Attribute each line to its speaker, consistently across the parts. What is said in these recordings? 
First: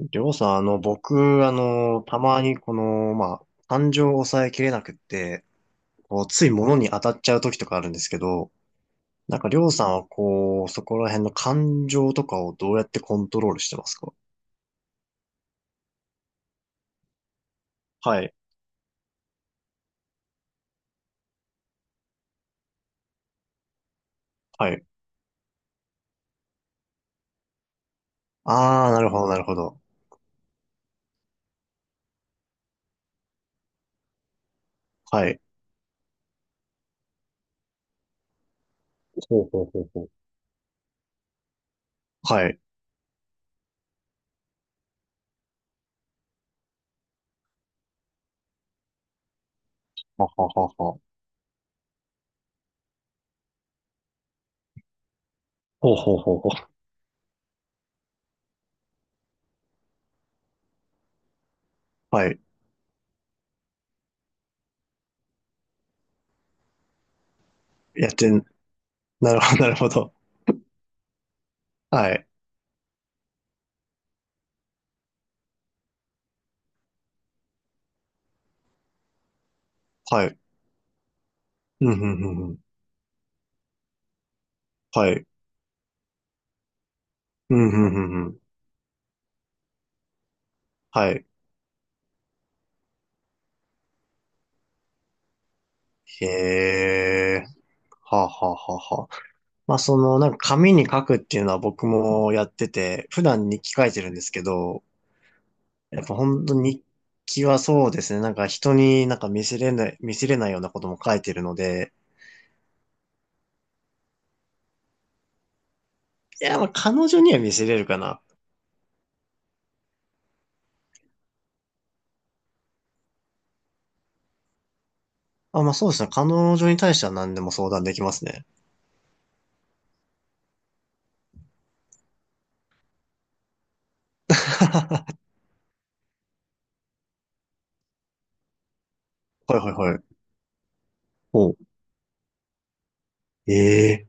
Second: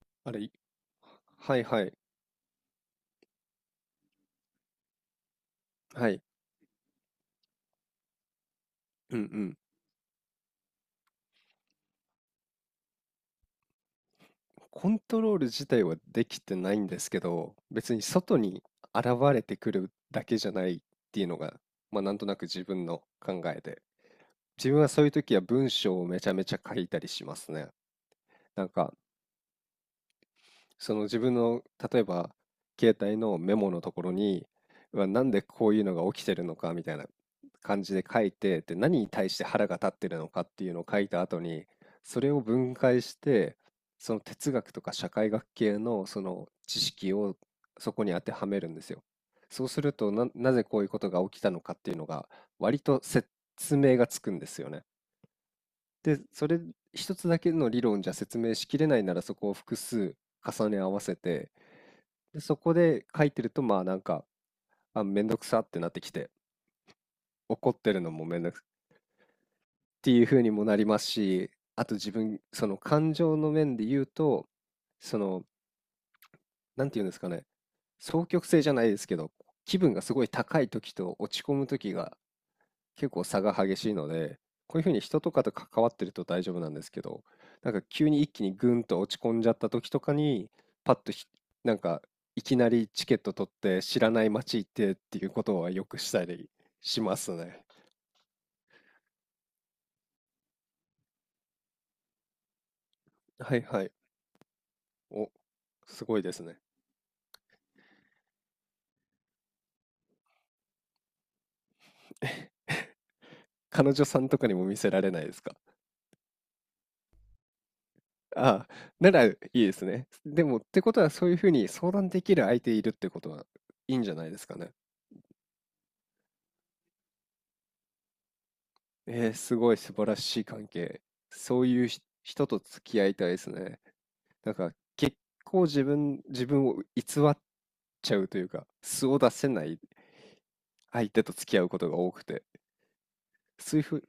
Speaker 1: りょ
Speaker 2: あ
Speaker 1: う
Speaker 2: れ、
Speaker 1: さん、僕、
Speaker 2: はいはい、
Speaker 1: たまに感情を抑えきれなくって、
Speaker 2: は
Speaker 1: こ
Speaker 2: い、
Speaker 1: う、つい物に当たっちゃう時とかあるんですけど、
Speaker 2: うんう
Speaker 1: なんかり
Speaker 2: ん。
Speaker 1: ょうさんはこう、そこら辺の感情とかをどうやってコントロールしてますか？
Speaker 2: コントロール自体はできてないんですけど、別に
Speaker 1: はい。
Speaker 2: 外に現れてくるだけじゃないっていうのが、まあなんとなく自分の考えで。自
Speaker 1: は
Speaker 2: 分
Speaker 1: い。
Speaker 2: はそういう時は文章をめちゃめちゃ書いたりしますね。なん
Speaker 1: あー、
Speaker 2: か
Speaker 1: なるほど、なるほど。
Speaker 2: その自分の例えば携帯のメモのところにうわな
Speaker 1: は
Speaker 2: ん
Speaker 1: い。
Speaker 2: でこういうのが起きてるのかみたいな感じで書いて、で何に対し
Speaker 1: ほ
Speaker 2: て
Speaker 1: うほ
Speaker 2: 腹
Speaker 1: う
Speaker 2: が
Speaker 1: ほ
Speaker 2: 立っ
Speaker 1: うほ
Speaker 2: て
Speaker 1: う。
Speaker 2: るのかっていうのを書いた後にそれを
Speaker 1: はい。
Speaker 2: 分解してその哲学とか社会学系のその知識をそこに当てはめるんですよ。そうすると
Speaker 1: はは
Speaker 2: なぜ
Speaker 1: は
Speaker 2: こう
Speaker 1: は
Speaker 2: いうこ
Speaker 1: は。
Speaker 2: とが起きたのかっていうのが割と説明がつくんですよね。
Speaker 1: ほうほう
Speaker 2: で、
Speaker 1: ほう
Speaker 2: そ
Speaker 1: ほ
Speaker 2: れ
Speaker 1: う。
Speaker 2: 一つだけの理論じゃ説明しきれないならそこを複数重ね合わせて、
Speaker 1: は
Speaker 2: で、
Speaker 1: い。
Speaker 2: そこで書いてると、まあ、なんか、あ、めんどくさってなってきて、怒ってる
Speaker 1: や
Speaker 2: の
Speaker 1: っ
Speaker 2: も
Speaker 1: て
Speaker 2: めん
Speaker 1: ん、
Speaker 2: どくさ
Speaker 1: なるほど、なるほ
Speaker 2: って
Speaker 1: ど。
Speaker 2: いう風にもなりますし、あと自
Speaker 1: はい。
Speaker 2: 分、その感情の面で言うと、その、なんて言うんですかね、双極性じゃないですけど、気分がすご
Speaker 1: は
Speaker 2: い
Speaker 1: い。
Speaker 2: 高い時と落ち込む
Speaker 1: う
Speaker 2: 時
Speaker 1: ん、うん、
Speaker 2: が
Speaker 1: うん、うん。
Speaker 2: 結構差が激しいので、こういうふうに
Speaker 1: は
Speaker 2: 人
Speaker 1: い。
Speaker 2: とかと関わってると大丈夫なんですけど、
Speaker 1: う
Speaker 2: な
Speaker 1: ん、
Speaker 2: ん
Speaker 1: う
Speaker 2: か
Speaker 1: ん、う
Speaker 2: 急に
Speaker 1: ん、
Speaker 2: 一
Speaker 1: うん。
Speaker 2: 気にグンと落ち込んじゃった時とかに、パッと
Speaker 1: はい。
Speaker 2: なんかいきなりチケット取って知らない街行ってっていうことはよくしたりします
Speaker 1: へー。
Speaker 2: ね。
Speaker 1: はあはあはあはあ。まあその、なんか紙に書くっていうのは僕もやってて、普段
Speaker 2: は
Speaker 1: 日
Speaker 2: い
Speaker 1: 記
Speaker 2: は
Speaker 1: 書
Speaker 2: い。
Speaker 1: いてるんですけど、
Speaker 2: お、
Speaker 1: や
Speaker 2: す
Speaker 1: っぱ
Speaker 2: ごいです
Speaker 1: 本当
Speaker 2: ね。
Speaker 1: に日記はそうですね、なんか人になんか見せれない、見せれないようなことも書いてるので、
Speaker 2: 彼女さんとかにも見せられないですか？
Speaker 1: いや、まあ彼女には見せれるかな。
Speaker 2: ああ、ならいいですね。でも、ってことはそういうふうに相談できる相手いるってことはいいんじゃないですかね。
Speaker 1: あ、まあそうですね、彼女に対しては何でも相談できますね。
Speaker 2: えー、すごい素晴らしい関係。そういう人と付き合いたいですね。なんか
Speaker 1: は
Speaker 2: 結構自分を偽っちゃうというか、素を出せ
Speaker 1: い
Speaker 2: な
Speaker 1: はい
Speaker 2: い
Speaker 1: はい。
Speaker 2: 相手と付
Speaker 1: おう。
Speaker 2: き合うことが多くて、そういうふ
Speaker 1: え
Speaker 2: う、
Speaker 1: え、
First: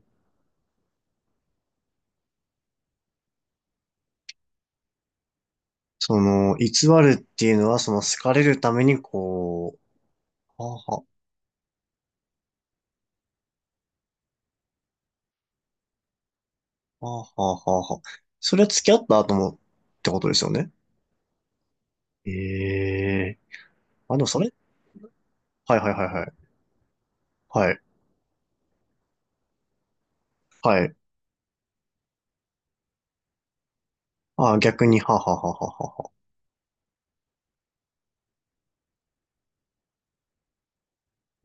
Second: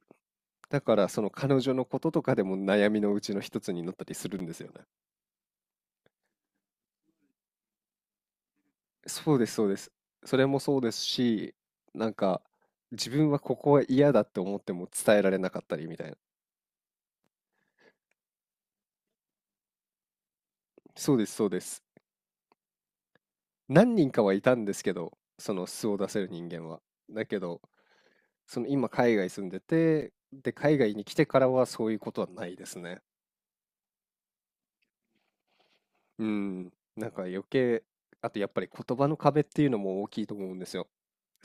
Speaker 2: だからその彼女のこととかでも悩みのうちの一つになったりするんですよね。
Speaker 1: その、偽るっていうのはその好かれるために
Speaker 2: そうです、そうで
Speaker 1: こ
Speaker 2: す。それも
Speaker 1: う、は
Speaker 2: そう
Speaker 1: あ
Speaker 2: です
Speaker 1: は
Speaker 2: し、なんか自分はここは嫌だって思っても伝えられなかったりみたいな。
Speaker 1: あ、はあはあはあはあ。それは付き合った後もってことですよね。
Speaker 2: そうです、そうです。
Speaker 1: ええ、
Speaker 2: 何人
Speaker 1: あ、
Speaker 2: か
Speaker 1: でも
Speaker 2: は
Speaker 1: そ
Speaker 2: い
Speaker 1: れ
Speaker 2: たんですけど、その
Speaker 1: はいは
Speaker 2: 素
Speaker 1: い
Speaker 2: を
Speaker 1: はい
Speaker 2: 出せ
Speaker 1: は
Speaker 2: る
Speaker 1: い。
Speaker 2: 人間は。だけど、
Speaker 1: はい。
Speaker 2: その今海外住んでて、で、海
Speaker 1: はい。
Speaker 2: 外に来てからはそういうことはないですね。
Speaker 1: あ、逆に、はははははは。
Speaker 2: うん。なんか余計、あとやっぱり言葉の壁っていうのも大きいと思うんですよ。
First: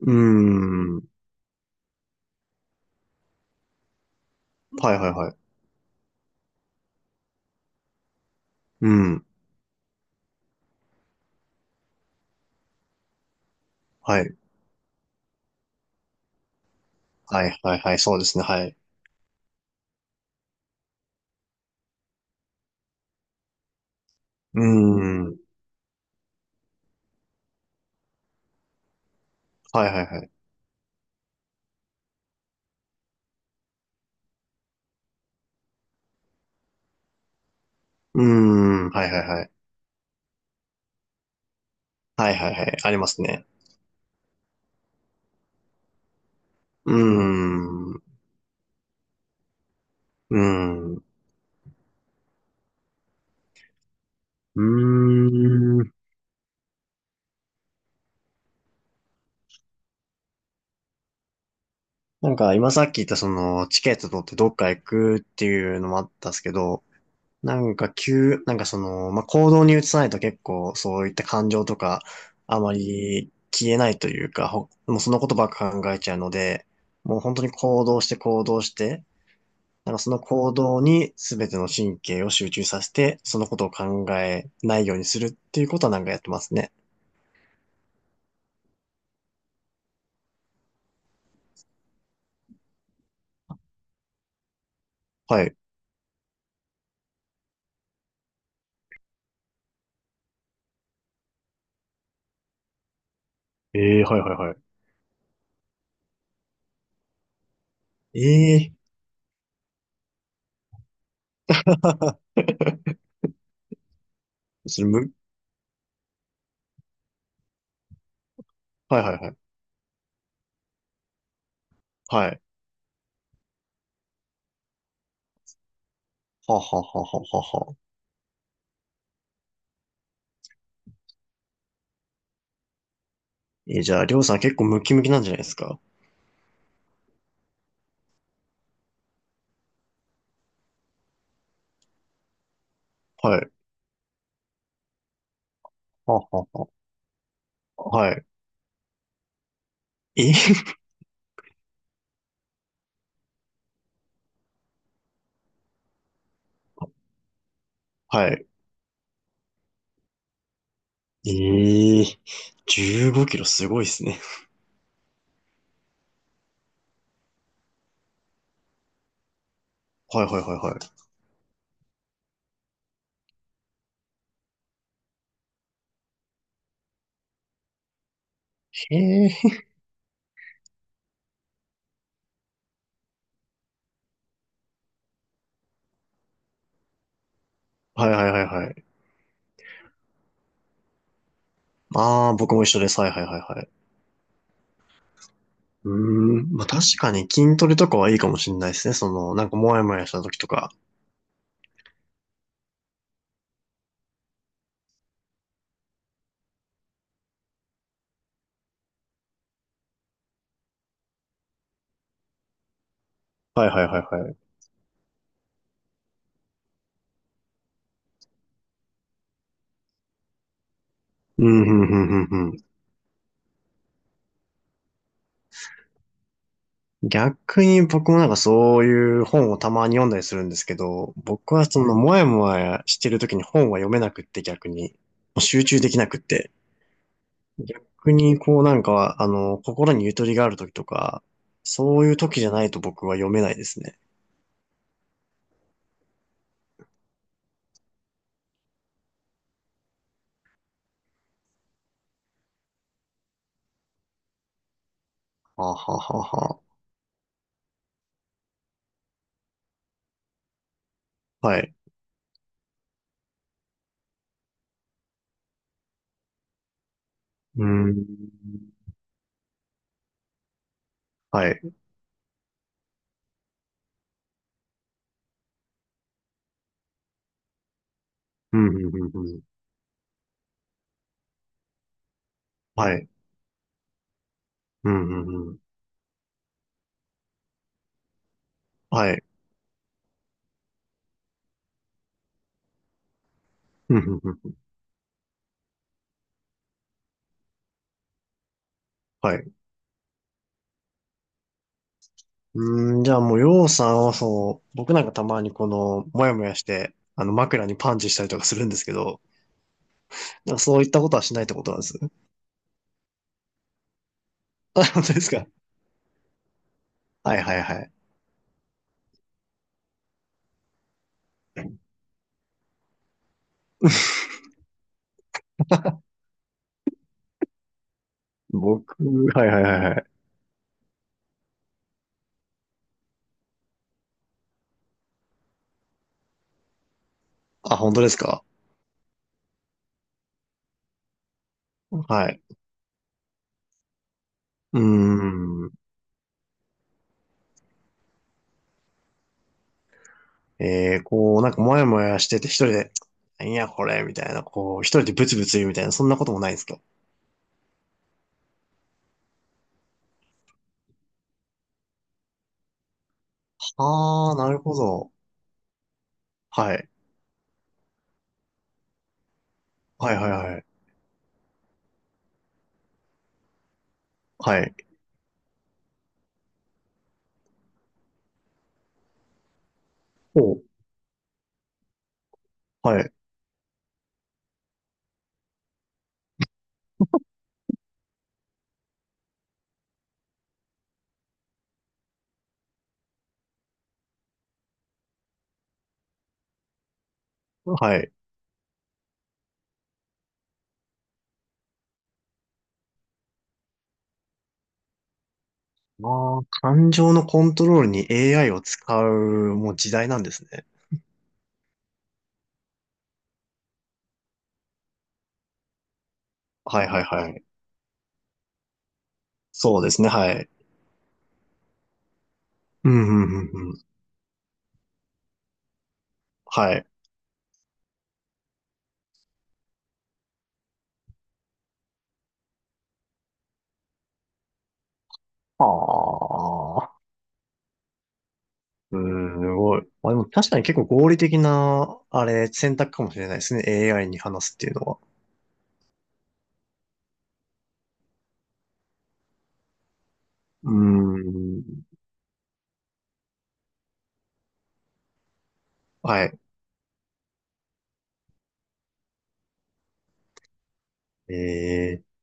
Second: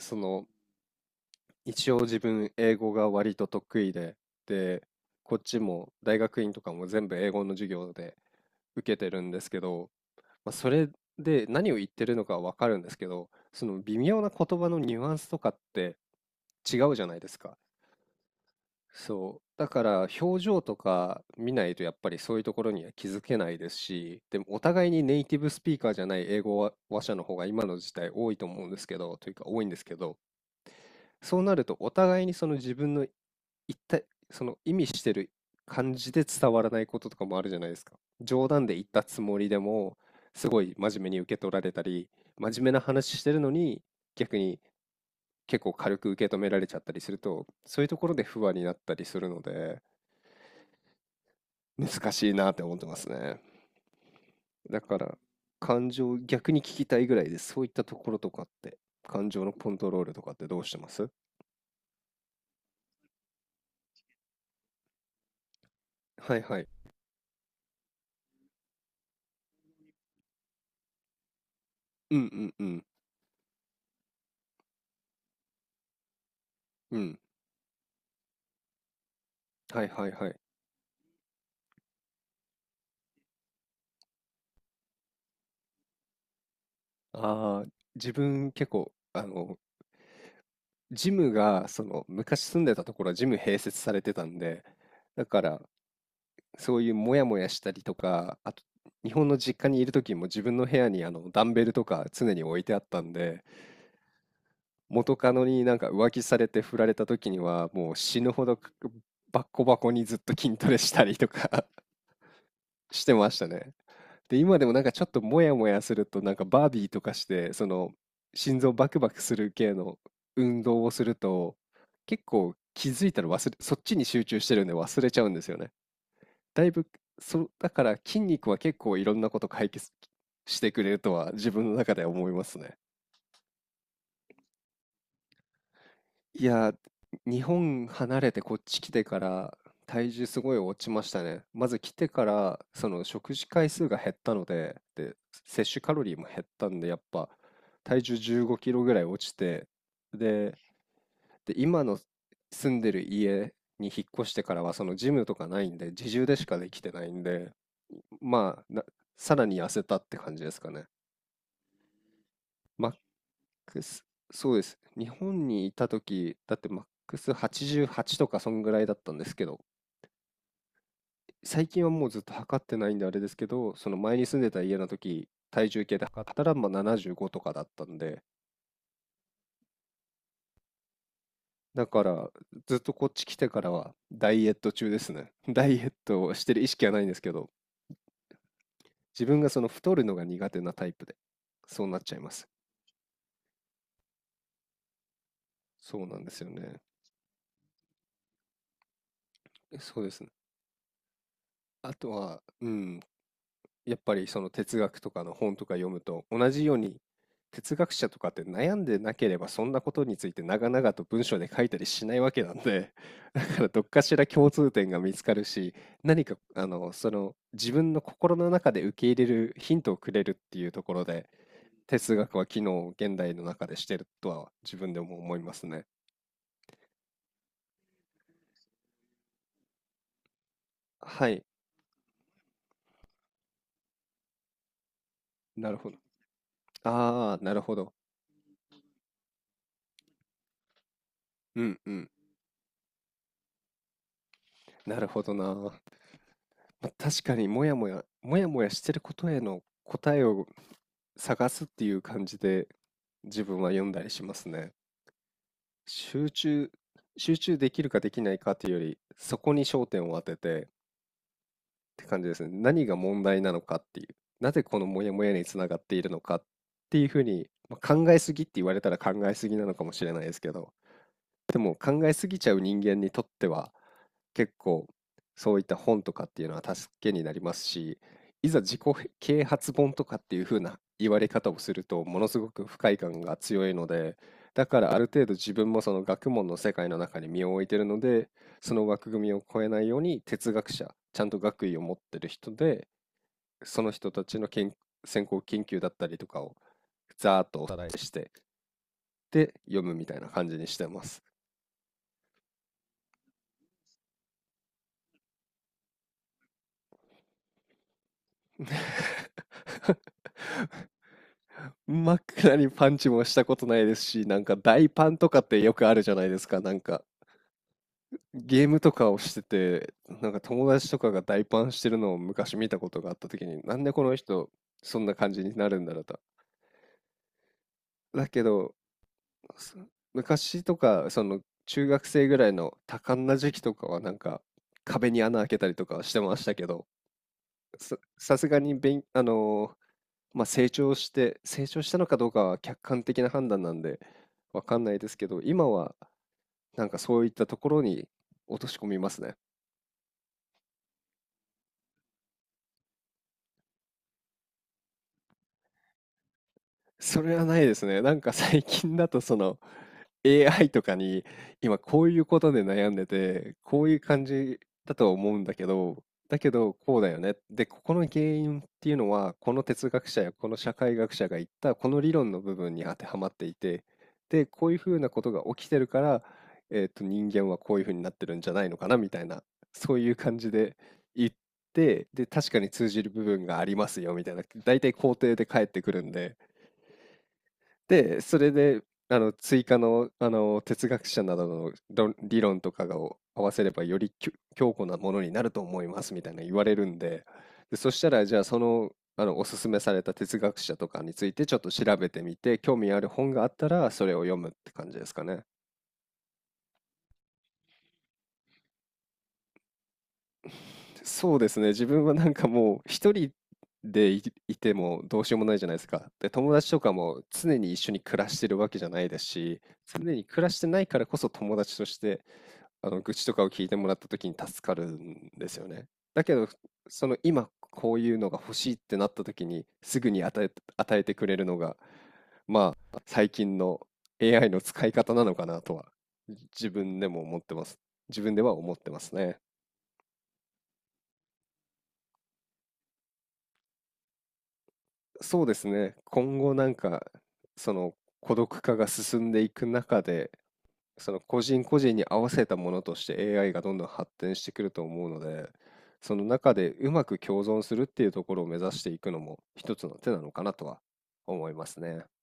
Speaker 1: うー
Speaker 2: の、
Speaker 1: ん。
Speaker 2: 一応自分英語が割と得意で、で、
Speaker 1: はいはいは
Speaker 2: こ
Speaker 1: い。
Speaker 2: っちも大学院とかも全部英語の授業で
Speaker 1: う
Speaker 2: 受けてる
Speaker 1: ん。
Speaker 2: んですけど、まあ、それで何を言ってるのかはわかるんですけど、その微妙
Speaker 1: は
Speaker 2: な
Speaker 1: い。
Speaker 2: 言葉のニュアンスとかって違うじゃないです
Speaker 1: はい
Speaker 2: か。
Speaker 1: はいはい。そうですね。はい。
Speaker 2: そう。だから表情とか見ないとやっぱりそういうところには気づけないですし、でも
Speaker 1: う
Speaker 2: お
Speaker 1: ー
Speaker 2: 互いにネイテ
Speaker 1: ん。
Speaker 2: ィブスピーカーじゃない英語話者の方が今の時代多いと思うんですけど、というか多いんです
Speaker 1: はい
Speaker 2: け
Speaker 1: はい
Speaker 2: ど、
Speaker 1: はい。
Speaker 2: そうなるとお互いにその自分の一体、その意味してる感じで伝わらないこととかもあるじゃないですか。
Speaker 1: うー
Speaker 2: 冗談で言っ
Speaker 1: ん。
Speaker 2: た
Speaker 1: はいは
Speaker 2: つ
Speaker 1: い
Speaker 2: も
Speaker 1: は
Speaker 2: り
Speaker 1: い。
Speaker 2: でも、すごい真面目に受け取られたり、
Speaker 1: はい
Speaker 2: 真
Speaker 1: はい
Speaker 2: 面
Speaker 1: は
Speaker 2: 目
Speaker 1: い。
Speaker 2: な
Speaker 1: ありま
Speaker 2: 話し
Speaker 1: す
Speaker 2: てる
Speaker 1: ね。
Speaker 2: のに逆に結構軽く受け止められちゃった
Speaker 1: うー
Speaker 2: りすると、そういう
Speaker 1: ん。
Speaker 2: と
Speaker 1: う
Speaker 2: ころで不安になったりするので、
Speaker 1: ーん。う
Speaker 2: 難しいなって思ってますね。だか
Speaker 1: ー
Speaker 2: ら
Speaker 1: ん。
Speaker 2: 感情を逆に聞きたいぐらいでそういったところとかって、感情のコントロールとかってどうしてます？
Speaker 1: なんか今さっき言ったそのチケット取ってどっか行くっていうのもあったん
Speaker 2: は
Speaker 1: です
Speaker 2: い
Speaker 1: け
Speaker 2: はい。
Speaker 1: ど、なんか急、まあ、行動に移さないと結構そういった感情とか、
Speaker 2: うんうん
Speaker 1: あ
Speaker 2: う
Speaker 1: ま
Speaker 2: ん。
Speaker 1: り消えないというか、ほもうそのことばっか考えちゃうので、
Speaker 2: うん。
Speaker 1: もう本当に行動して行動して、
Speaker 2: はい
Speaker 1: なんか
Speaker 2: はい
Speaker 1: その
Speaker 2: はい。
Speaker 1: 行動に全ての神経を集中させて、そのことを考えないようにするっていうことはなんかやってますね。
Speaker 2: ああ、自分結構、ジムが、昔住んでたところはジム併設されてたんで、だか
Speaker 1: はい。
Speaker 2: ら、そういうモヤモヤしたりとか、あと、日本の実家にいる時も自分の部屋にあのダンベルとか常に置いてあったんで、
Speaker 1: ええはいはいは
Speaker 2: 元カノになんか浮気されて振られた時にはもう
Speaker 1: い。
Speaker 2: 死ぬほ
Speaker 1: え
Speaker 2: ど
Speaker 1: え
Speaker 2: バッコバコにずっと筋トレしたりとか してましたね。で、今でもな
Speaker 1: そ
Speaker 2: ん
Speaker 1: れ
Speaker 2: かちょっ
Speaker 1: む、
Speaker 2: とモヤモヤするとなんかバービーとかしてその心臓バク
Speaker 1: はい
Speaker 2: バ
Speaker 1: はい
Speaker 2: ク
Speaker 1: は
Speaker 2: す
Speaker 1: い。
Speaker 2: る系の運動をすると結
Speaker 1: はい。
Speaker 2: 構気づいたらそっちに集中してるんで忘れちゃうんですよね。
Speaker 1: は
Speaker 2: だい
Speaker 1: は
Speaker 2: ぶ、
Speaker 1: ははは
Speaker 2: そ、だ
Speaker 1: は。
Speaker 2: から筋肉は結構いろんなこと解決してくれるとは自分の中では思いますね。
Speaker 1: えー、じゃあ、りょうさん結構ムキムキなんじゃないですか？
Speaker 2: いや、日本離れてこっち来てから体重すごい落ちましたね。まず来てからその食
Speaker 1: は
Speaker 2: 事
Speaker 1: い。
Speaker 2: 回数が減ったので、で、摂取カロリ
Speaker 1: は
Speaker 2: ーも減っ
Speaker 1: は
Speaker 2: た
Speaker 1: は
Speaker 2: んで、やっぱ体
Speaker 1: は
Speaker 2: 重
Speaker 1: い。
Speaker 2: 15キロぐらい落ちて、
Speaker 1: え
Speaker 2: で、で、今の住んでる家に引っ越してからはそのジムとかないんで、自重でしかできてないんで、
Speaker 1: はい。
Speaker 2: まあ、さらに痩せたって感じですかね。
Speaker 1: ええ、
Speaker 2: マッ
Speaker 1: 15キロす
Speaker 2: ク
Speaker 1: ごいです
Speaker 2: ス、
Speaker 1: ね。
Speaker 2: そうです。日本にいた時、だってマックス88とかそんぐらいだったんですけど、
Speaker 1: はいはいはいは
Speaker 2: 最近はもうずっと測ってないんであれですけど、その前に住んでた家の時、体重計で測ったらまあ75とかだったんで、
Speaker 1: い。へえ。
Speaker 2: だからずっとこっち来てからはダイエット中ですね。ダイエットをしてる意識はないんですけど、
Speaker 1: はいはいはいはい。
Speaker 2: 自分がその太るのが苦手なタイプで、そうなっちゃい
Speaker 1: あ
Speaker 2: ま
Speaker 1: あ、
Speaker 2: す。
Speaker 1: 僕も一緒です。はいはいはいはい。う
Speaker 2: そうなんです
Speaker 1: ー
Speaker 2: よ
Speaker 1: ん。まあ
Speaker 2: ね。
Speaker 1: 確かに筋トレとかはいいかもしれないですね。その、なんかもやも
Speaker 2: そう
Speaker 1: や
Speaker 2: で
Speaker 1: し
Speaker 2: す
Speaker 1: た
Speaker 2: ね。
Speaker 1: 時とか。
Speaker 2: あとは、うん、やっぱりその哲学とかの本とか読むと同じように哲学者とかって悩んでなければそんなことについて長々と文章で書いたりしないわけなんで、 だか
Speaker 1: は
Speaker 2: ら
Speaker 1: い
Speaker 2: ど
Speaker 1: は
Speaker 2: っ
Speaker 1: いは
Speaker 2: か
Speaker 1: い
Speaker 2: しら
Speaker 1: はい。
Speaker 2: 共通点が見つかるし、何かあのその自分の心の中で受け入れるヒントをくれるっていうところで
Speaker 1: うん、うん、う
Speaker 2: 哲
Speaker 1: ん、う
Speaker 2: 学は
Speaker 1: ん、う
Speaker 2: 機
Speaker 1: ん。
Speaker 2: 能を現代の中でしてるとは自分でも思いますね。
Speaker 1: 逆に僕もなんかそういう本をたまに読んだりするんですけど、
Speaker 2: はい、
Speaker 1: 僕はそのもやもやしてる時に本は読めなくって逆に、もう集
Speaker 2: なる
Speaker 1: 中で
Speaker 2: ほど。
Speaker 1: きなくって。
Speaker 2: ああ、なるほど。
Speaker 1: 逆にこうなんか、心にゆとりがある時とか、
Speaker 2: うんう
Speaker 1: そう
Speaker 2: ん。
Speaker 1: いう時じゃないと僕は読めないですね。
Speaker 2: なるほどな。ま、確かにもやもやもやもやしてることへの答えを探すっていう感じで、自分は読んだりしますね。
Speaker 1: はあはあはあ
Speaker 2: 集
Speaker 1: は
Speaker 2: 中集中できるかできないかっていうより、そこに焦点を当ててっ
Speaker 1: あ。はい。
Speaker 2: て感じですね。何が問題なのかっていう、なぜこのもやもやにつながっているのかっていうふうに、
Speaker 1: うー
Speaker 2: まあ、
Speaker 1: ん。
Speaker 2: 考えすぎって言われたら考えすぎなのかもしれないですけど、
Speaker 1: は
Speaker 2: で
Speaker 1: い。
Speaker 2: も考えすぎちゃう人間にとっては結構そういった本とかっていうのは助けになりますし、い
Speaker 1: う
Speaker 2: ざ
Speaker 1: ん、う
Speaker 2: 自
Speaker 1: ん、
Speaker 2: 己
Speaker 1: うん、うん。
Speaker 2: 啓発本とかっていう風な言われ方をするとものすごく不
Speaker 1: は
Speaker 2: 快
Speaker 1: い。
Speaker 2: 感が強いので、だか
Speaker 1: う
Speaker 2: らあ
Speaker 1: ん、
Speaker 2: る
Speaker 1: う
Speaker 2: 程度
Speaker 1: ん、
Speaker 2: 自
Speaker 1: うん。
Speaker 2: 分もその学問の世界の中に身を置いてるので、その枠
Speaker 1: はい。
Speaker 2: 組みを超えないように哲学者、ちゃんと学位を持ってる人で、その
Speaker 1: うん、
Speaker 2: 人た
Speaker 1: うん、
Speaker 2: ちの
Speaker 1: うん。
Speaker 2: 先行研究だったりとかをざーっとおさらいして、
Speaker 1: はい。
Speaker 2: で読むみたいな感じにしてます。
Speaker 1: うーん、じゃあもう、ようさんはそう、僕なんかたまにもやもやして、枕にパンチしたりとかするんですけど、なんかそういったことはしないってことなんです。
Speaker 2: 真っ暗にパンチもしたことないですし、なんか
Speaker 1: あ、
Speaker 2: 大
Speaker 1: 本
Speaker 2: パ
Speaker 1: 当
Speaker 2: ン
Speaker 1: で
Speaker 2: と
Speaker 1: す
Speaker 2: かっ
Speaker 1: か？
Speaker 2: てよくあるじゃないですか。なんか
Speaker 1: はい、はい、はい。
Speaker 2: ゲームとかをしてて、なんか友達とかが大パンしてるのを昔見たことがあった時に、なんでこの 人そんな感じになるんだろうと。だけど、
Speaker 1: 僕、はい、はい、は
Speaker 2: そ
Speaker 1: い、はい。
Speaker 2: 昔とか、その中学生ぐらいの多感な時期とかはなんか壁に穴開けたりとかはしてましたけど、
Speaker 1: あ、本当です
Speaker 2: さ
Speaker 1: か？
Speaker 2: すがに勉、あのーまあ、成長して成長したのかど
Speaker 1: は
Speaker 2: う
Speaker 1: い。
Speaker 2: かは客観的な判断なんで、わか
Speaker 1: うー
Speaker 2: んないですけど、今
Speaker 1: ん。
Speaker 2: はなんかそういったところに落とし込みますね。
Speaker 1: えー、こう、なんかもやもやしてて一人で、何やこれみたいな、こう、一人でブツブツ言うみたいな、そんなこともないんですか？
Speaker 2: それはないですね。なんか最近だとその AI とかに今こういうことで悩んでて、こういう感
Speaker 1: ああー、な
Speaker 2: じ
Speaker 1: るほ
Speaker 2: だ
Speaker 1: ど。
Speaker 2: と思うんだけど、だけど
Speaker 1: はい。
Speaker 2: こうだよね。で、ここの原因っていうのは、この哲学
Speaker 1: はい
Speaker 2: 者
Speaker 1: はい
Speaker 2: やこの
Speaker 1: はい。
Speaker 2: 社会学者が言ったこの理論の部分に当てはまっていて、で、
Speaker 1: は
Speaker 2: こう
Speaker 1: い。
Speaker 2: いうふうなことが起きてるから、人間はこういうふうになってるんじゃないのかなみたいな、そういう感じ
Speaker 1: おう。
Speaker 2: で言って、で、確かに通
Speaker 1: は
Speaker 2: じる
Speaker 1: い。
Speaker 2: 部分がありますよみたいな、大体肯定で返ってくるんで、で、それで、追加の、哲学者などの理論とかを合わせれば、より強固なものになると思いますみたいな言われるんで、で、そ
Speaker 1: は
Speaker 2: した
Speaker 1: い。
Speaker 2: ら、じゃあ、おすすめされた哲学者とかについてちょっと調べてみて、興味ある本があったら、それを読むって感じですかね。
Speaker 1: ああ、感情のコントロールに AI を使う、もう時代なんですね。
Speaker 2: そうですね、自分はなんかもう、一人でいてもどうしようもないじゃないですか。で、友達と
Speaker 1: はい
Speaker 2: か
Speaker 1: はい
Speaker 2: も
Speaker 1: はい。
Speaker 2: 常に一緒に暮らしてるわけじゃないですし、
Speaker 1: そうですね、
Speaker 2: 常に
Speaker 1: は
Speaker 2: 暮
Speaker 1: い。
Speaker 2: らしてないからこそ友達として、
Speaker 1: うん、う
Speaker 2: 愚痴とかを
Speaker 1: ん、う
Speaker 2: 聞い
Speaker 1: ん、う
Speaker 2: ても
Speaker 1: ん。
Speaker 2: らった時に助かるんですよね。だけど、
Speaker 1: はい。
Speaker 2: その今こういうのが欲しいってなった時にすぐに与えてくれるのが、まあ、最近の AI の使い方なのかな
Speaker 1: あ
Speaker 2: とは、自
Speaker 1: あ、
Speaker 2: 分でも思ってます。自分では思って
Speaker 1: う
Speaker 2: ますね。
Speaker 1: ーん、すごい。まあでも確かに結構合理的な、あれ、選択かもしれないですね。AI に話すっていうのは。
Speaker 2: そうですね。今後なんか、その孤独化が進んでいく中で、
Speaker 1: う
Speaker 2: その個
Speaker 1: ー
Speaker 2: 人個
Speaker 1: ん。
Speaker 2: 人に合わせたものとして AI がどんどん発展してくると思うので、その
Speaker 1: はい。
Speaker 2: 中でうまく共存するっていうところを目指していくのも一つの手なのかなとは思います
Speaker 1: え
Speaker 2: ね。
Speaker 1: え